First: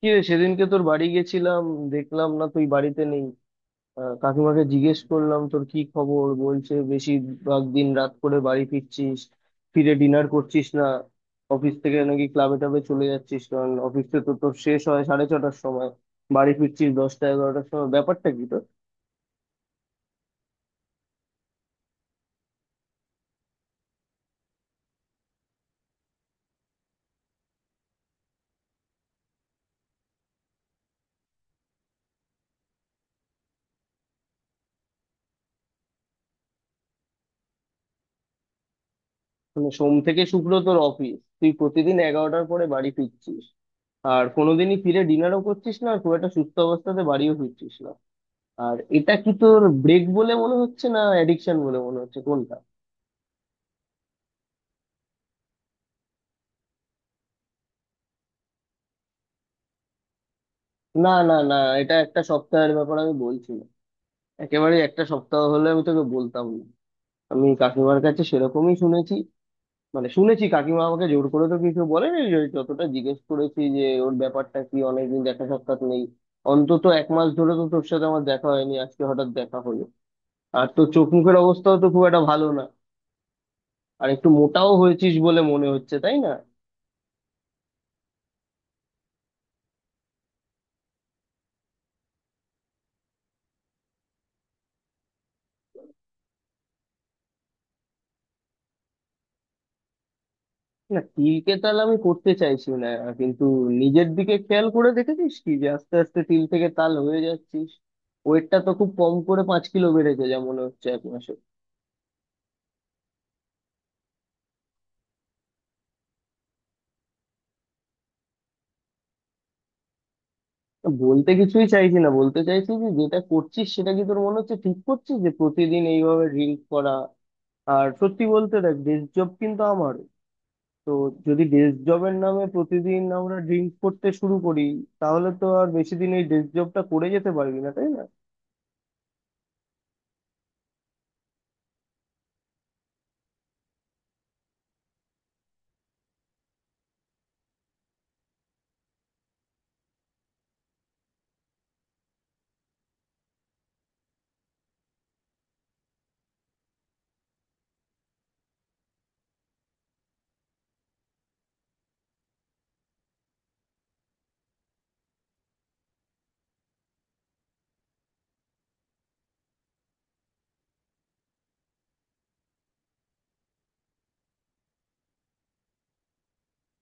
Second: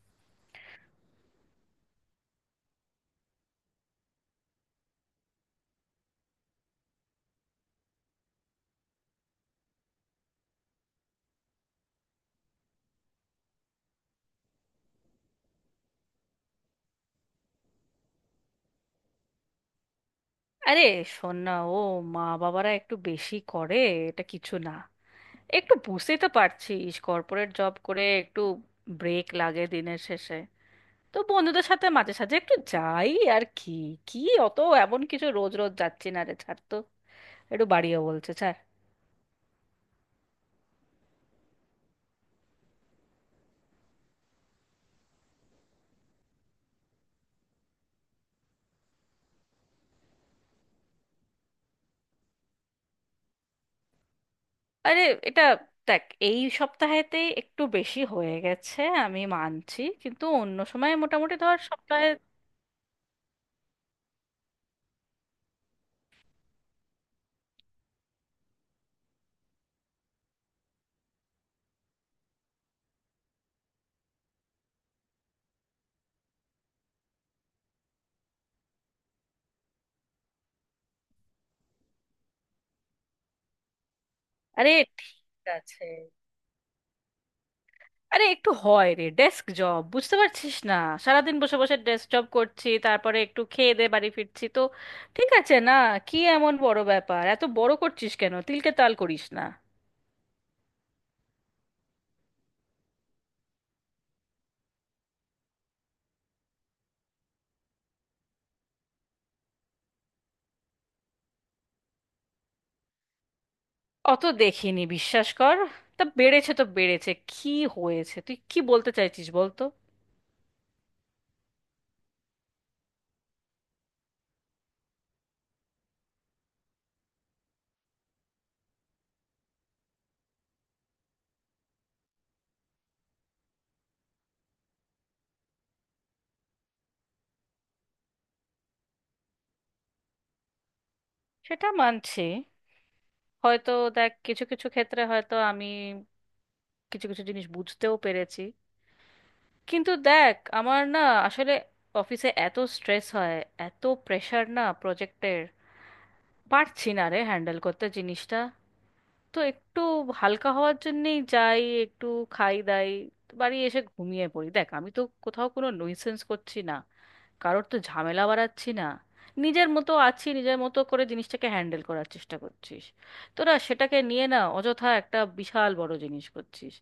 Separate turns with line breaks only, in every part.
কি রে, সেদিনকে তোর বাড়ি গেছিলাম। দেখলাম না তুই বাড়িতে নেই। কাকিমাকে জিজ্ঞেস করলাম তোর কি খবর, বলছে বেশিরভাগ দিন রাত করে বাড়ি ফিরছিস, ফিরে ডিনার করছিস না, অফিস থেকে নাকি ক্লাবে টাবে চলে যাচ্ছিস, কারণ অফিস তো তোর শেষ হয় সাড়ে 6টার সময়, বাড়ি ফিরছিস 10টা 11টার সময়। ব্যাপারটা কি তোর?
আরে শোন না। ও মা বাবারা একটু বেশি করে, এটা কিছু না। একটু বুঝতেই তো পারছিস, কর্পোরেট জব করে একটু ব্রেক লাগে দিনের শেষে। তো বন্ধুদের সাথে মাঝে সাঝে একটু যাই আর কি। কি অত এমন কিছু রোজ রোজ যাচ্ছি না রে, ছাড় তো। একটু বাড়িও বলছে, ছাড়।
মানে সোম থেকে শুক্র তোর অফিস, তুই প্রতিদিন 11টার পরে বাড়ি ফিরছিস, আর কোনোদিনই ফিরে ডিনারও করছিস না, আর খুব একটা সুস্থ অবস্থাতে বাড়িও ফিরছিস না। আর এটা কি তোর ব্রেক বলে মনে হচ্ছে, না অ্যাডিকশন বলে মনে হচ্ছে, কোনটা?
আরে এটা দেখ, এই সপ্তাহেতেই একটু বেশি হয়ে গেছে আমি মানছি, কিন্তু অন্য সময়
না না
মোটামুটি
না,
ধর
এটা
সপ্তাহে।
একটা সপ্তাহের ব্যাপার আমি বলছি না। একেবারে একটা সপ্তাহ হলে আমি তোকে বলতাম না। আমি কাকিমার কাছে সেরকমই শুনেছি। মানে শুনেছি, কাকিমা আমাকে জোর করে তো কিছু বলেনি, যে যতটা জিজ্ঞেস করেছি যে ওর ব্যাপারটা কি, অনেকদিন দেখা সাক্ষাৎ নেই। অন্তত 1 মাস ধরে তো তোর সাথে আমার দেখা হয়নি, আজকে হঠাৎ দেখা হলো। আর তোর চোখ মুখের অবস্থাও তো খুব একটা ভালো না। আর একটু মোটাও
আরে
হয়েছিস বলে
ঠিক
মনে
আছে।
হচ্ছে, তাই না?
আরে একটু হয় রে, ডেস্ক জব বুঝতে পারছিস না? সারাদিন বসে বসে ডেস্ক জব করছি, তারপরে একটু খেয়ে দে বাড়ি ফিরছি তো। ঠিক আছে না? কি এমন বড় ব্যাপার, এত বড় করছিস কেন? তিলকে তাল করিস না।
না, তিলকে তাল আমি করতে চাইছি না, কিন্তু নিজের দিকে খেয়াল করে দেখেছিস কি, যে আস্তে আস্তে তিল থেকে তাল হয়ে যাচ্ছিস? ওয়েটটা তো খুব কম করে 5 কিলো বেড়েছে যা মনে হচ্ছে 1 মাসে।
অত দেখিনি বিশ্বাস কর। তা বেড়েছে তো বেড়েছে, কি হয়েছে? তুই কি বলতে চাইছিস বলতো?
তা বলতে কিছুই চাইছি না, বলতে চাইছি যে যেটা করছিস সেটা কি তোর মনে হচ্ছে ঠিক করছিস, যে প্রতিদিন এইভাবে ড্রিঙ্ক করা? আর সত্যি বলতে দেখ, ডেস্ক জব কিন্তু আমার, তো যদি ডেস্ক জবের নামে প্রতিদিন আমরা ড্রিঙ্ক করতে শুরু করি, তাহলে তো আর বেশি দিন এই ডেস্ক জবটা করে যেতে পারবি না, তাই না?
সেটা মানছি হয়তো। দেখ কিছু কিছু ক্ষেত্রে হয়তো আমি কিছু কিছু জিনিস বুঝতেও পেরেছি, কিন্তু দেখ আমার না, আসলে অফিসে এত স্ট্রেস হয়, এত প্রেশার না প্রজেক্টের, পারছি না রে হ্যান্ডেল করতে জিনিসটা। তো একটু হালকা হওয়ার জন্যেই যাই, একটু খাই দাই, বাড়ি এসে ঘুমিয়ে পড়ি। দেখ আমি তো কোথাও কোনো নইসেন্স করছি না, কারোর তো ঝামেলা বাড়াচ্ছি না, নিজের মতো আছি, নিজের মতো করে জিনিসটাকে হ্যান্ডেল করার চেষ্টা করছিস। তোরা সেটাকে নিয়ে না অযথা একটা বিশাল বড় জিনিস করছিস।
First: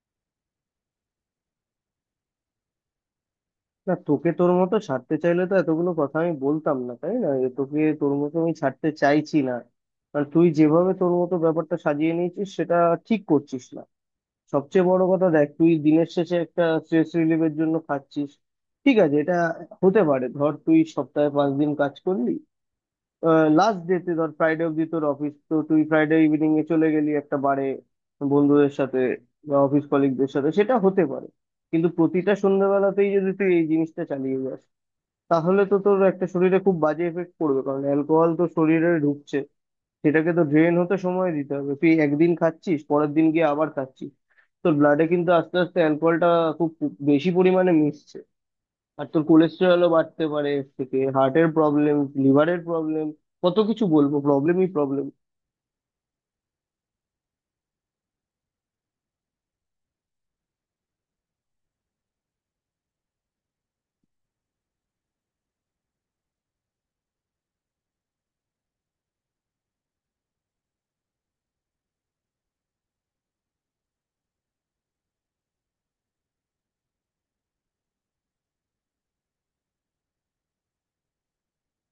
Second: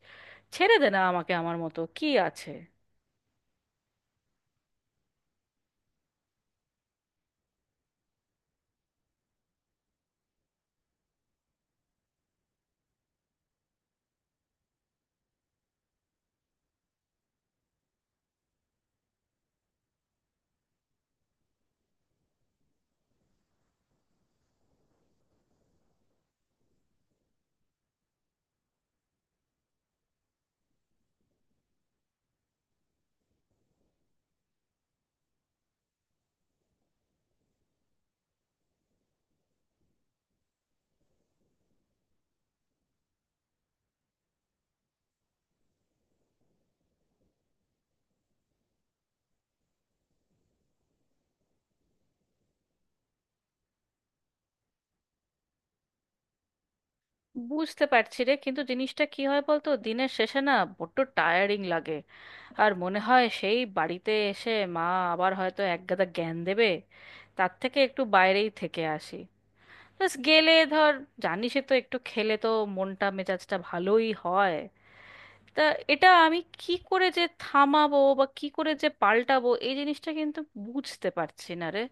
ছেড়ে দে না আমাকে আমার মতো, কি আছে?
না, তোকে তোর মতো ছাড়তে চাইলে তো এতগুলো কথা আমি বলতাম না, তাই না? এ, তোকে তোর মতো আমি ছাড়তে চাইছি না। কারণ তুই যেভাবে তোর মতো ব্যাপারটা সাজিয়ে নিয়েছিস, সেটা ঠিক করছিস না। সবচেয়ে বড় কথা দেখ, তুই দিনের শেষে একটা স্ট্রেস রিলিফের জন্য খাচ্ছিস, ঠিক আছে, এটা হতে পারে। ধর তুই সপ্তাহে 5 দিন কাজ করলি, লাস্ট ডেতে ধর ফ্রাইডে অব্দি তোর অফিস, তো তুই ফ্রাইডে ইভিনিং এ চলে গেলি একটা বারে বন্ধুদের সাথে বা অফিস কলিগদের সাথে, সেটা হতে পারে। কিন্তু প্রতিটা সন্ধ্যাবেলাতেই যদি তুই এই জিনিসটা চালিয়ে যাস, তাহলে তো তোর একটা শরীরে খুব বাজে এফেক্ট পড়বে, কারণ অ্যালকোহল তো শরীরে ঢুকছে, সেটাকে তো ড্রেন হতে সময় দিতে হবে। তুই একদিন খাচ্ছিস, পরের দিন গিয়ে আবার খাচ্ছিস, তোর ব্লাডে কিন্তু আস্তে আস্তে অ্যালকোহলটা খুব বেশি পরিমাণে মিশছে। আর তোর কোলেস্টেরলও বাড়তে পারে এর থেকে, হার্টের প্রবলেম, লিভারের প্রবলেম, কত কিছু বলবো, প্রবলেমই প্রবলেম।
বুঝতে পারছি রে, কিন্তু জিনিসটা কি হয় বলতো, দিনের শেষে না বড্ড টায়ারিং লাগে। আর মনে হয় সেই বাড়িতে এসে মা আবার হয়তো একগাদা জ্ঞান দেবে, তার থেকে একটু বাইরেই থেকে আসি। ব্যাস গেলে ধর, জানিসই তো, একটু খেলে তো মনটা মেজাজটা ভালোই হয়। তা এটা আমি কি করে যে থামাবো বা কি করে যে পাল্টাবো এই জিনিসটা কিন্তু বুঝতে পারছি না রে।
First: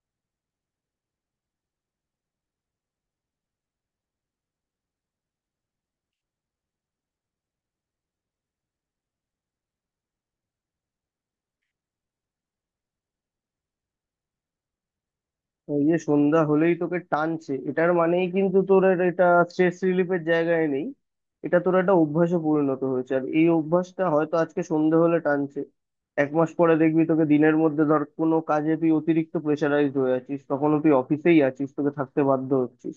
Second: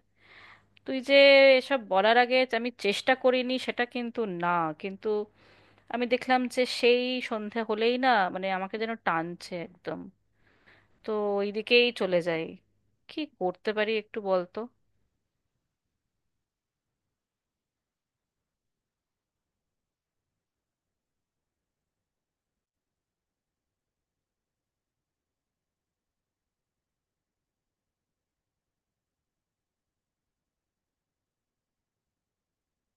তুই যে এসব বলার আগে যে আমি চেষ্টা করিনি সেটা কিন্তু না, কিন্তু আমি দেখলাম যে সেই সন্ধে হলেই না, মানে আমাকে যেন টানছে একদম। তো ওই দিকেই চলে যাই। কি করতে পারি একটু বলতো?
ওই যে সন্ধ্যা হলেই তোকে টানছে, এটার মানেই কিন্তু তোর আর এটা স্ট্রেস রিলিফের জায়গায় নেই। এটা তোর একটা অভ্যাসে পরিণত হয়েছে, আর এই অভ্যাসটা হয়তো আজকে সন্ধ্যা হলে টানছে, 1 মাস পরে দেখবি তোকে দিনের মধ্যে ধর কোনো কাজে তুই অতিরিক্ত প্রেশারাইজড হয়ে আছিস, তখনও তুই অফিসেই আছিস, তোকে থাকতে বাধ্য হচ্ছিস,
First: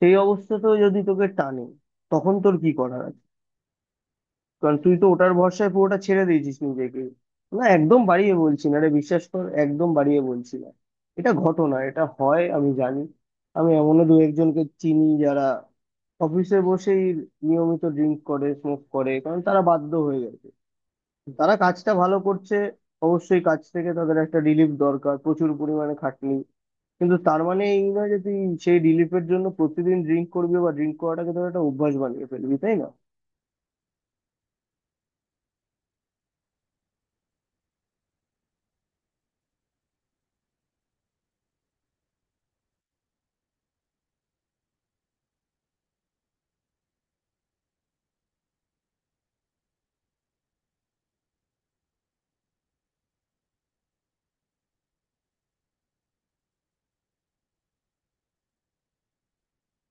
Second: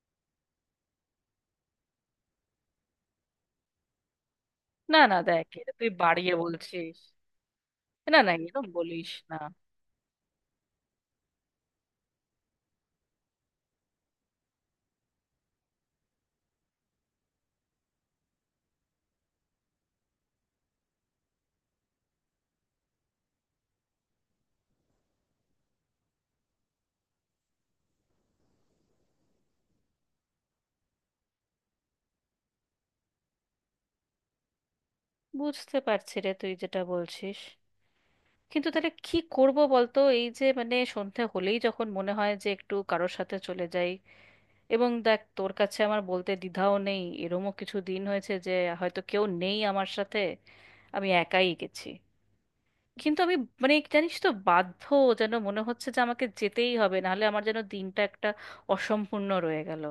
সেই অবস্থাতেও যদি তোকে টানে, তখন তোর কি করার? কারণ তুই
না
তো
না
ওটার
দেখ,
ভরসায়
এটা তুই
পুরোটা ছেড়ে
বাড়িয়ে
দিয়েছিস
বলছিস।
নিজেকে। না, একদম
না না
বাড়িয়ে
এরকম
বলছি না রে,
বলিস
বিশ্বাস
না।
কর, একদম বাড়িয়ে বলছি না। এটা ঘটনা, এটা হয়, আমি জানি। আমি এমনও দু একজনকে চিনি যারা অফিসে বসেই নিয়মিত ড্রিঙ্ক করে, স্মোক করে, কারণ তারা বাধ্য হয়ে গেছে। তারা কাজটা ভালো করছে, অবশ্যই কাজ থেকে তাদের একটা রিলিফ দরকার, প্রচুর পরিমাণে খাটনি। কিন্তু তার মানে এই নয় যে তুই সেই রিলিফের জন্য প্রতিদিন ড্রিঙ্ক করবি বা ড্রিঙ্ক করাটাকে তোর একটা অভ্যাস বানিয়ে ফেলবি, তাই না?
বুঝতে পারছি রে তুই যেটা বলছিস, কিন্তু তাহলে কি করব বলতো? এই যে মানে সন্ধে হলেই যখন মনে হয় যে একটু কারোর সাথে চলে যাই। এবং দেখ তোর কাছে আমার বলতে দ্বিধাও নেই, এরমও কিছু দিন হয়েছে যে হয়তো কেউ নেই আমার সাথে, আমি একাই গেছি। কিন্তু আমি মানে জানিস তো, বাধ্য যেন মনে হচ্ছে যে আমাকে যেতেই হবে, নাহলে আমার যেন দিনটা একটা অসম্পূর্ণ রয়ে গেল।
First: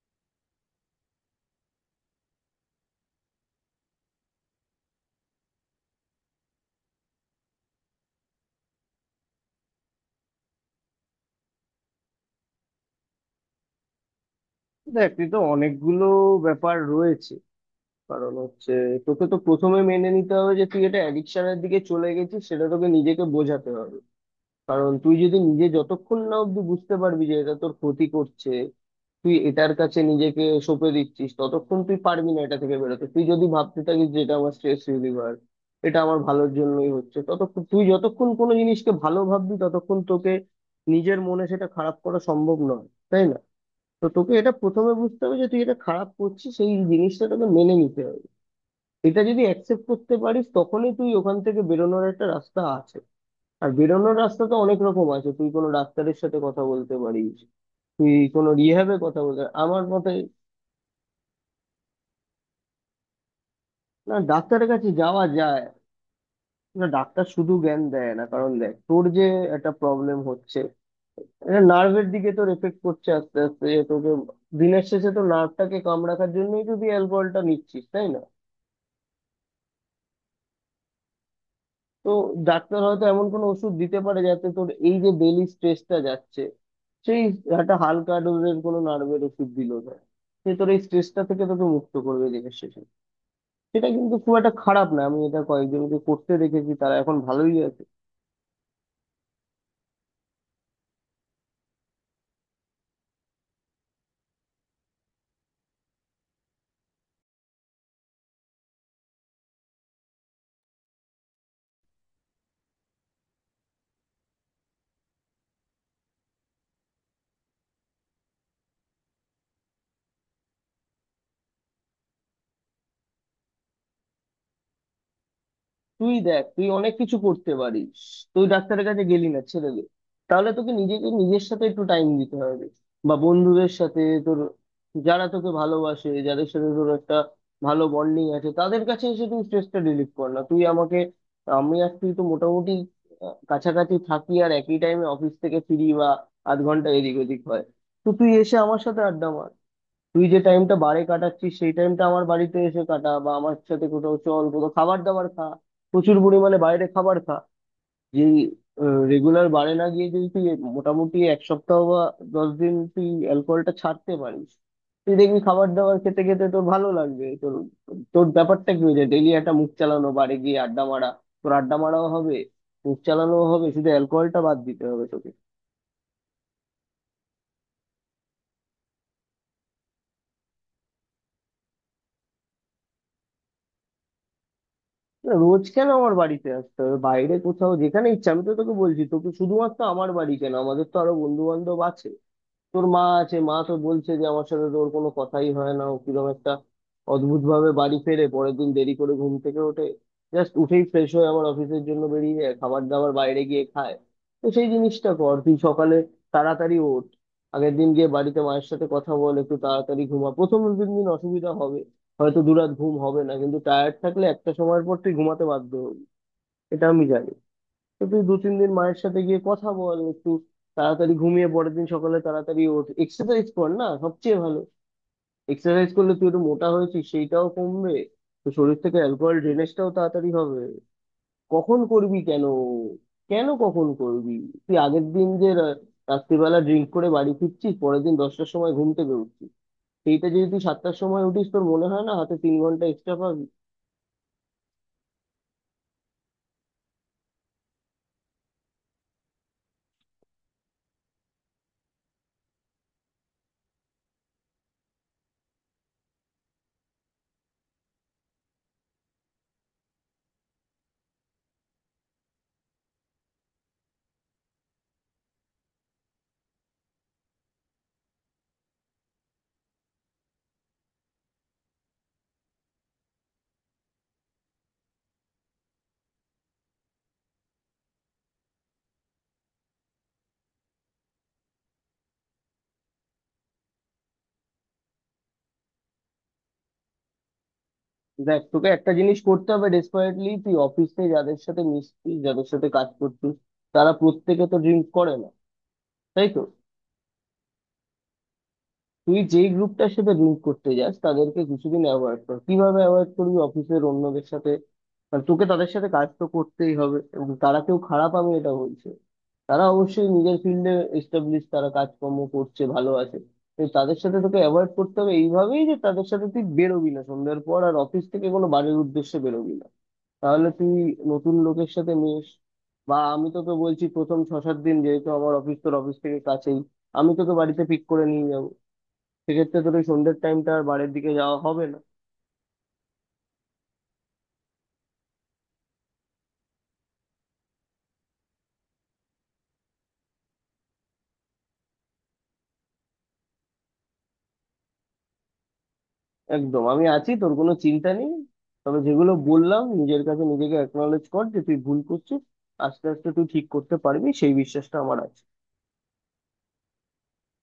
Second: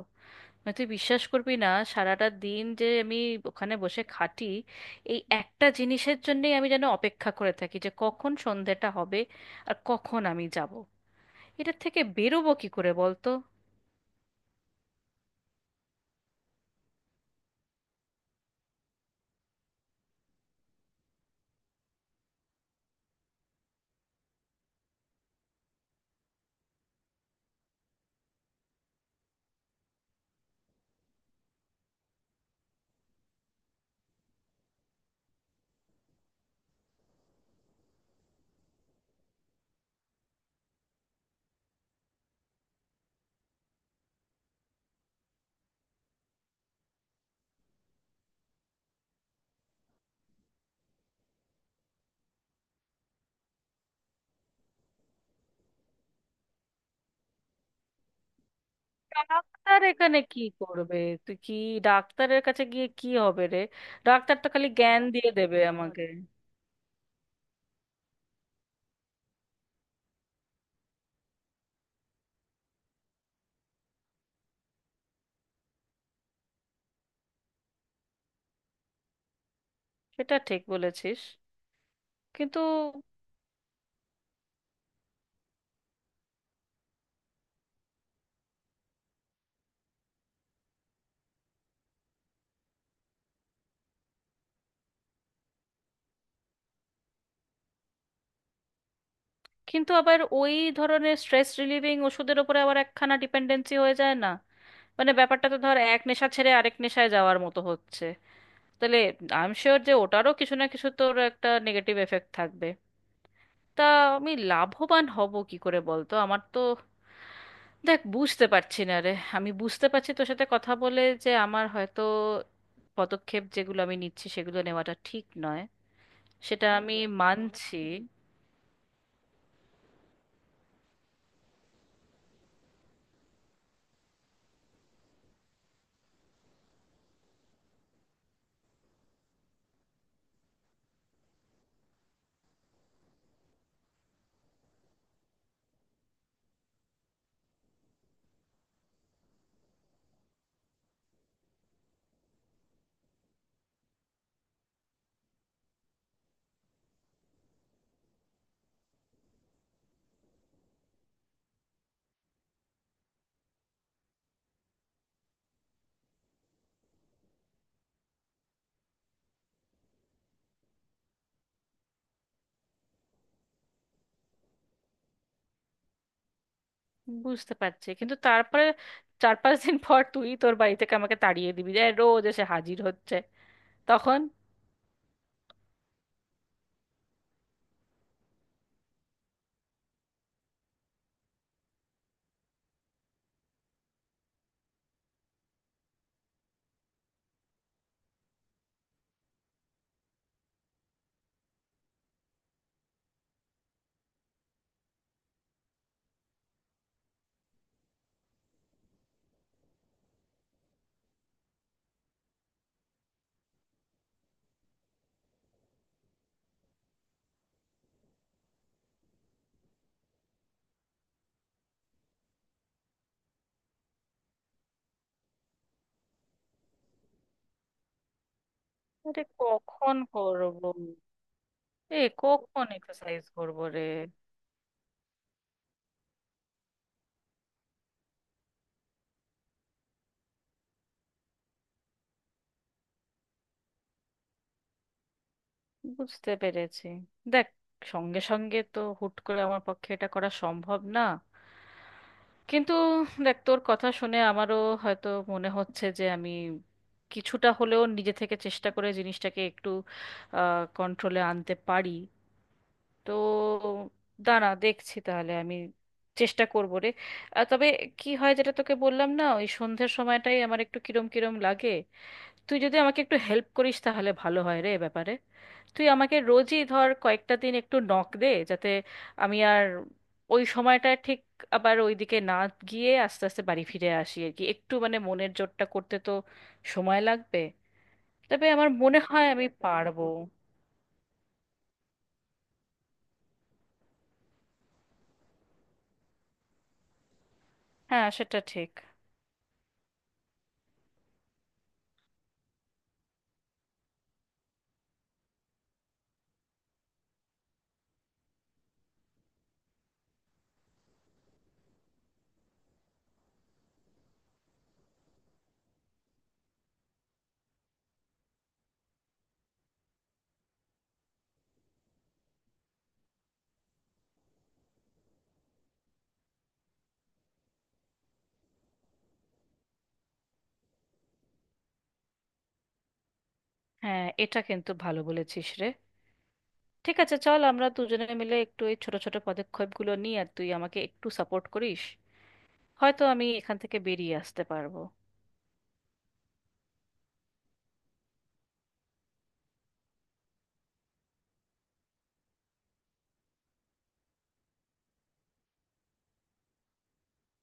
মানে তুই বিশ্বাস করবি না, সারাটা দিন যে আমি ওখানে বসে খাটি, এই একটা জিনিসের জন্যই আমি যেন অপেক্ষা করে থাকি যে কখন সন্ধেটা হবে আর কখন আমি যাব। এটার থেকে বেরোবো কি করে বলতো?
দেখ, তুই তো অনেকগুলো ব্যাপার রয়েছে। কারণ হচ্ছে, তোকে তো প্রথমে মেনে নিতে হবে যে তুই এটা অ্যাডিকশনের দিকে চলে গেছিস, সেটা তোকে নিজেকে বোঝাতে হবে। কারণ তুই যদি নিজে যতক্ষণ না অব্দি বুঝতে পারবি যে এটা তোর ক্ষতি করছে, তুই এটার কাছে নিজেকে সঁপে দিচ্ছিস, ততক্ষণ তুই পারবি না এটা থেকে বেরোতে। তুই যদি ভাবতে থাকিস যে এটা আমার স্ট্রেস রিলিভার, এটা আমার ভালোর জন্যই হচ্ছে, ততক্ষণ তুই যতক্ষণ কোনো জিনিসকে ভালো ভাববি ততক্ষণ তোকে নিজের মনে সেটা খারাপ করা সম্ভব নয়, তাই না? তো তোকে এটা প্রথমে বুঝতে হবে যে তুই এটা খারাপ করছিস, সেই জিনিসটা তোকে মেনে নিতে হবে। এটা যদি অ্যাকসেপ্ট করতে পারিস, তখনই তুই ওখান থেকে বেরোনোর একটা রাস্তা আছে। আর বেরোনোর রাস্তা তো অনেক রকম আছে, তুই কোনো ডাক্তারের সাথে কথা বলতে পারিস, তুই কোনো রিহ্যাবে কথা বলতে,
ডাক্তার
আমার মতে।
এখানে কি করবে? তুই কি ডাক্তারের কাছে গিয়ে কি হবে রে?
না,
ডাক্তার তো খালি
ডাক্তারের কাছে
জ্ঞান
যাওয়া
দিয়ে দেবে
যায়।
আমাকে।
না, ডাক্তার শুধু জ্ঞান দেয় না, কারণ দেখ তোর যে একটা প্রবলেম হচ্ছে, এটা নার্ভের দিকে তোর এফেক্ট করছে আস্তে আস্তে, যে তোকে দিনের শেষে তো নার্ভটাকে কামড় রাখার জন্যই তো তুই অ্যালকোহলটা নিচ্ছিস, তাই না?
সেটা ঠিক বলেছিস
তো
কিন্তু।
ডাক্তার হয়তো এমন কোনো ওষুধ দিতে পারে যাতে তোর এই যে ডেইলি স্ট্রেসটা যাচ্ছে, সেই একটা হালকা ডোজের কোনো নার্ভের ওষুধ দিল, সে তোর এই স্ট্রেসটা থেকে তোকে মুক্ত করবে দিনের শেষে। সেটা কিন্তু খুব একটা খারাপ না, আমি এটা কয়েকজনকে করতে দেখেছি, তারা এখন ভালোই আছে।
কিন্তু আবার ওই ধরনের স্ট্রেস রিলিভিং ওষুধের ওপরে আবার একখানা ডিপেন্ডেন্সি হয়ে যায় না? মানে ব্যাপারটা তো ধর এক নেশা ছেড়ে আরেক নেশায় যাওয়ার মতো হচ্ছে। তাহলে আই এম শিওর যে ওটারও কিছু না কিছু তোর একটা নেগেটিভ এফেক্ট থাকবে। তা আমি লাভবান হব কি করে বলতো? আমার তো দেখ বুঝতে পারছি না রে। আমি বুঝতে পারছি তোর সাথে কথা বলে যে আমার হয়তো পদক্ষেপ যেগুলো আমি নিচ্ছি সেগুলো নেওয়াটা ঠিক নয়,
তুই দেখ, তুই
সেটা
অনেক
আমি
কিছু করতে
মানছি।
পারিস। তুই ডাক্তারের কাছে গেলি না, ছেড়ে দে। তাহলে তোকে নিজেকে নিজের সাথে একটু টাইম দিতে হবে, বা বন্ধুদের সাথে তোর যারা তোকে ভালোবাসে, যাদের সাথে তোর একটা ভালো বন্ডিং আছে, তাদের কাছে এসে তুই স্ট্রেসটা রিলিফ কর না। তুই আমাকে, আমি আর তুই তো মোটামুটি কাছাকাছি থাকি, আর একই টাইমে অফিস থেকে ফিরি বা আধ ঘন্টা এদিক ওদিক হয়। তো তুই এসে আমার সাথে আড্ডা মার। তুই যে টাইমটা বারে কাটাচ্ছিস, সেই টাইমটা আমার বাড়িতে এসে কাটা, বা আমার সাথে কোথাও চল, কোথাও খাবার দাবার খা, প্রচুর পরিমাণে বাইরে খাবার খা। যে রেগুলার বারে না গিয়ে যদি তুই মোটামুটি 1 সপ্তাহ বা 10 দিন তুই অ্যালকোহলটা ছাড়তে পারিস, তুই দেখবি খাবার দাবার খেতে খেতে তোর ভালো লাগবে। তোর তোর ব্যাপারটা কি হয়ে যায়, ডেইলি একটা মুখ চালানো, বারে গিয়ে আড্ডা মারা। তোর আড্ডা মারাও হবে, মুখ চালানোও হবে, শুধু অ্যালকোহলটা বাদ দিতে হবে তোকে।
বুঝতে পারছি, কিন্তু তারপরে 4 5 দিন পর তুই তোর বাড়ি থেকে আমাকে তাড়িয়ে দিবি যে রোজ এসে হাজির হচ্ছে, তখন?
না, রোজ কেন আমার বাড়িতে আসতে হবে, বাইরে কোথাও যেখানে ইচ্ছা, আমি তো তোকে বলছি, তোকে শুধুমাত্র আমার বাড়ি কেন, আমাদের তো আরো বন্ধু বান্ধব আছে। তোর মা আছে, মা তো বলছে যে আমার সাথে তোর কোনো কথাই হয় না, ও কিরকম একটা অদ্ভুত ভাবে বাড়ি ফেরে, পরের দিন দেরি করে ঘুম থেকে ওঠে, জাস্ট উঠেই ফ্রেশ হয়ে আবার অফিসের জন্য বেরিয়ে যায়, খাবার দাবার বাইরে গিয়ে খায়। তো সেই জিনিসটা কর, তুই সকালে তাড়াতাড়ি ওঠ, আগের দিন গিয়ে বাড়িতে মায়ের সাথে কথা বল, একটু তাড়াতাড়ি ঘুমা। প্রথম 2-3 দিন অসুবিধা হবে, হয়তো 2 রাত ঘুম হবে না, কিন্তু টায়ার্ড থাকলে একটা সময়ের পর তুই ঘুমাতে বাধ্য হবি, এটা আমি জানি। তো তুই 2-3 দিন মায়ের সাথে গিয়ে কথা বল, একটু তাড়াতাড়ি ঘুমিয়ে পরের দিন সকালে তাড়াতাড়ি ওঠ, এক্সারসাইজ কর না সবচেয়ে ভালো। এক্সারসাইজ করলে তুই একটু মোটা হয়েছিস সেইটাও কমবে, তো শরীর থেকে
আরে
অ্যালকোহল ড্রেনেজটাও
কখন
তাড়াতাড়ি
করব?
হবে। কখন
এ
করবি কেন?
কখন এক্সারসাইজ
কেন
করব রে?
কখন করবি? তুই আগের দিন যে রাত্রিবেলা ড্রিঙ্ক করে বাড়ি ফিরছিস, পরের দিন 10টার সময় ঘুম থেকে উঠছিস, সেইটা যদি তুই 7টার সময় উঠিস, তোর মনে হয় না হাতে 3 ঘন্টা এক্সট্রা পাবি?
বুঝতে পেরেছি। দেখ সঙ্গে সঙ্গে তো হুট করে আমার পক্ষে এটা করা সম্ভব না, কিন্তু দেখ তোর কথা শুনে আমারও হয়তো মনে হচ্ছে যে আমি কিছুটা হলেও নিজে থেকে চেষ্টা করে জিনিসটাকে একটু কন্ট্রোলে আনতে পারি। তো দাঁড়া দেখছি, তাহলে আমি চেষ্টা করবো রে। আর তবে কি হয় যেটা তোকে বললাম না, ওই সন্ধ্যের সময়টাই আমার একটু কিরম কিরম লাগে। তুই যদি আমাকে একটু হেল্প করিস তাহলে ভালো হয় রে এ ব্যাপারে। তুই আমাকে রোজই ধর কয়েকটা দিন একটু নক দে, যাতে আমি আর ওই সময়টা ঠিক আবার ওইদিকে না গিয়ে আস্তে আস্তে বাড়ি ফিরে আসি আর কি। একটু মানে মনের জোরটা করতে তো সময় লাগবে,
দেখ,
তবে আমার
তোকে একটা
মনে
জিনিস
হয় আমি
করতে হবে
পারবো।
ডেসপারেটলি, তুই অফিসে যাদের সাথে মিশছিস, যাদের সাথে কাজ করছিস, তারা প্রত্যেকে তো ড্রিঙ্ক করে না, তাই তো?
হ্যাঁ সেটা ঠিক।
তুই যেই গ্রুপটার সাথে ড্রিঙ্ক করতে যাস, তাদেরকে কিছুদিন অ্যাভয়েড কর, কিভাবে অ্যাভয়েড করবি, অফিসের অন্যদের সাথে আর তোকে তাদের সাথে কাজ তো করতেই হবে, এবং তারা কেউ খারাপ আমি এটা বলছে। তারা অবশ্যই নিজের ফিল্ডে এস্টাবলিশ, তারা কাজকর্ম করছে, ভালো আছে। তো তাদের সাথে তোকে অ্যাভয়েড করতে হবে এইভাবেই, যে তাদের সাথে তুই বেরোবি না সন্ধ্যার পর, আর অফিস থেকে কোনো বাড়ির উদ্দেশ্যে বেরোবি না। তাহলে তুই নতুন লোকের সাথে মিশ, বা আমি তোকে বলছি প্রথম 6-7 দিন, যেহেতু আমার অফিস তোর অফিস থেকে কাছেই, আমি তোকে বাড়িতে পিক করে নিয়ে যাবো, সেক্ষেত্রে তোর ওই সন্ধ্যের টাইমটা আর বাড়ির দিকে যাওয়া হবে না।
হ্যাঁ এটা কিন্তু ভালো বলেছিস রে। ঠিক আছে চল আমরা দুজনে মিলে একটু এই ছোট ছোট পদক্ষেপগুলো নিই আর তুই আমাকে একটু সাপোর্ট করিস, হয়তো আমি এখান থেকে বেরিয়ে আসতে পারবো।
একদম, আমি আছি, তোর কোনো চিন্তা নেই। তবে যেগুলো বললাম, নিজের কাছে নিজেকে অ্যাকনোলেজ কর যে তুই ভুল করছিস। আস্তে আস্তে তুই ঠিক করতে পারবি, সেই বিশ্বাসটা আমার আছে।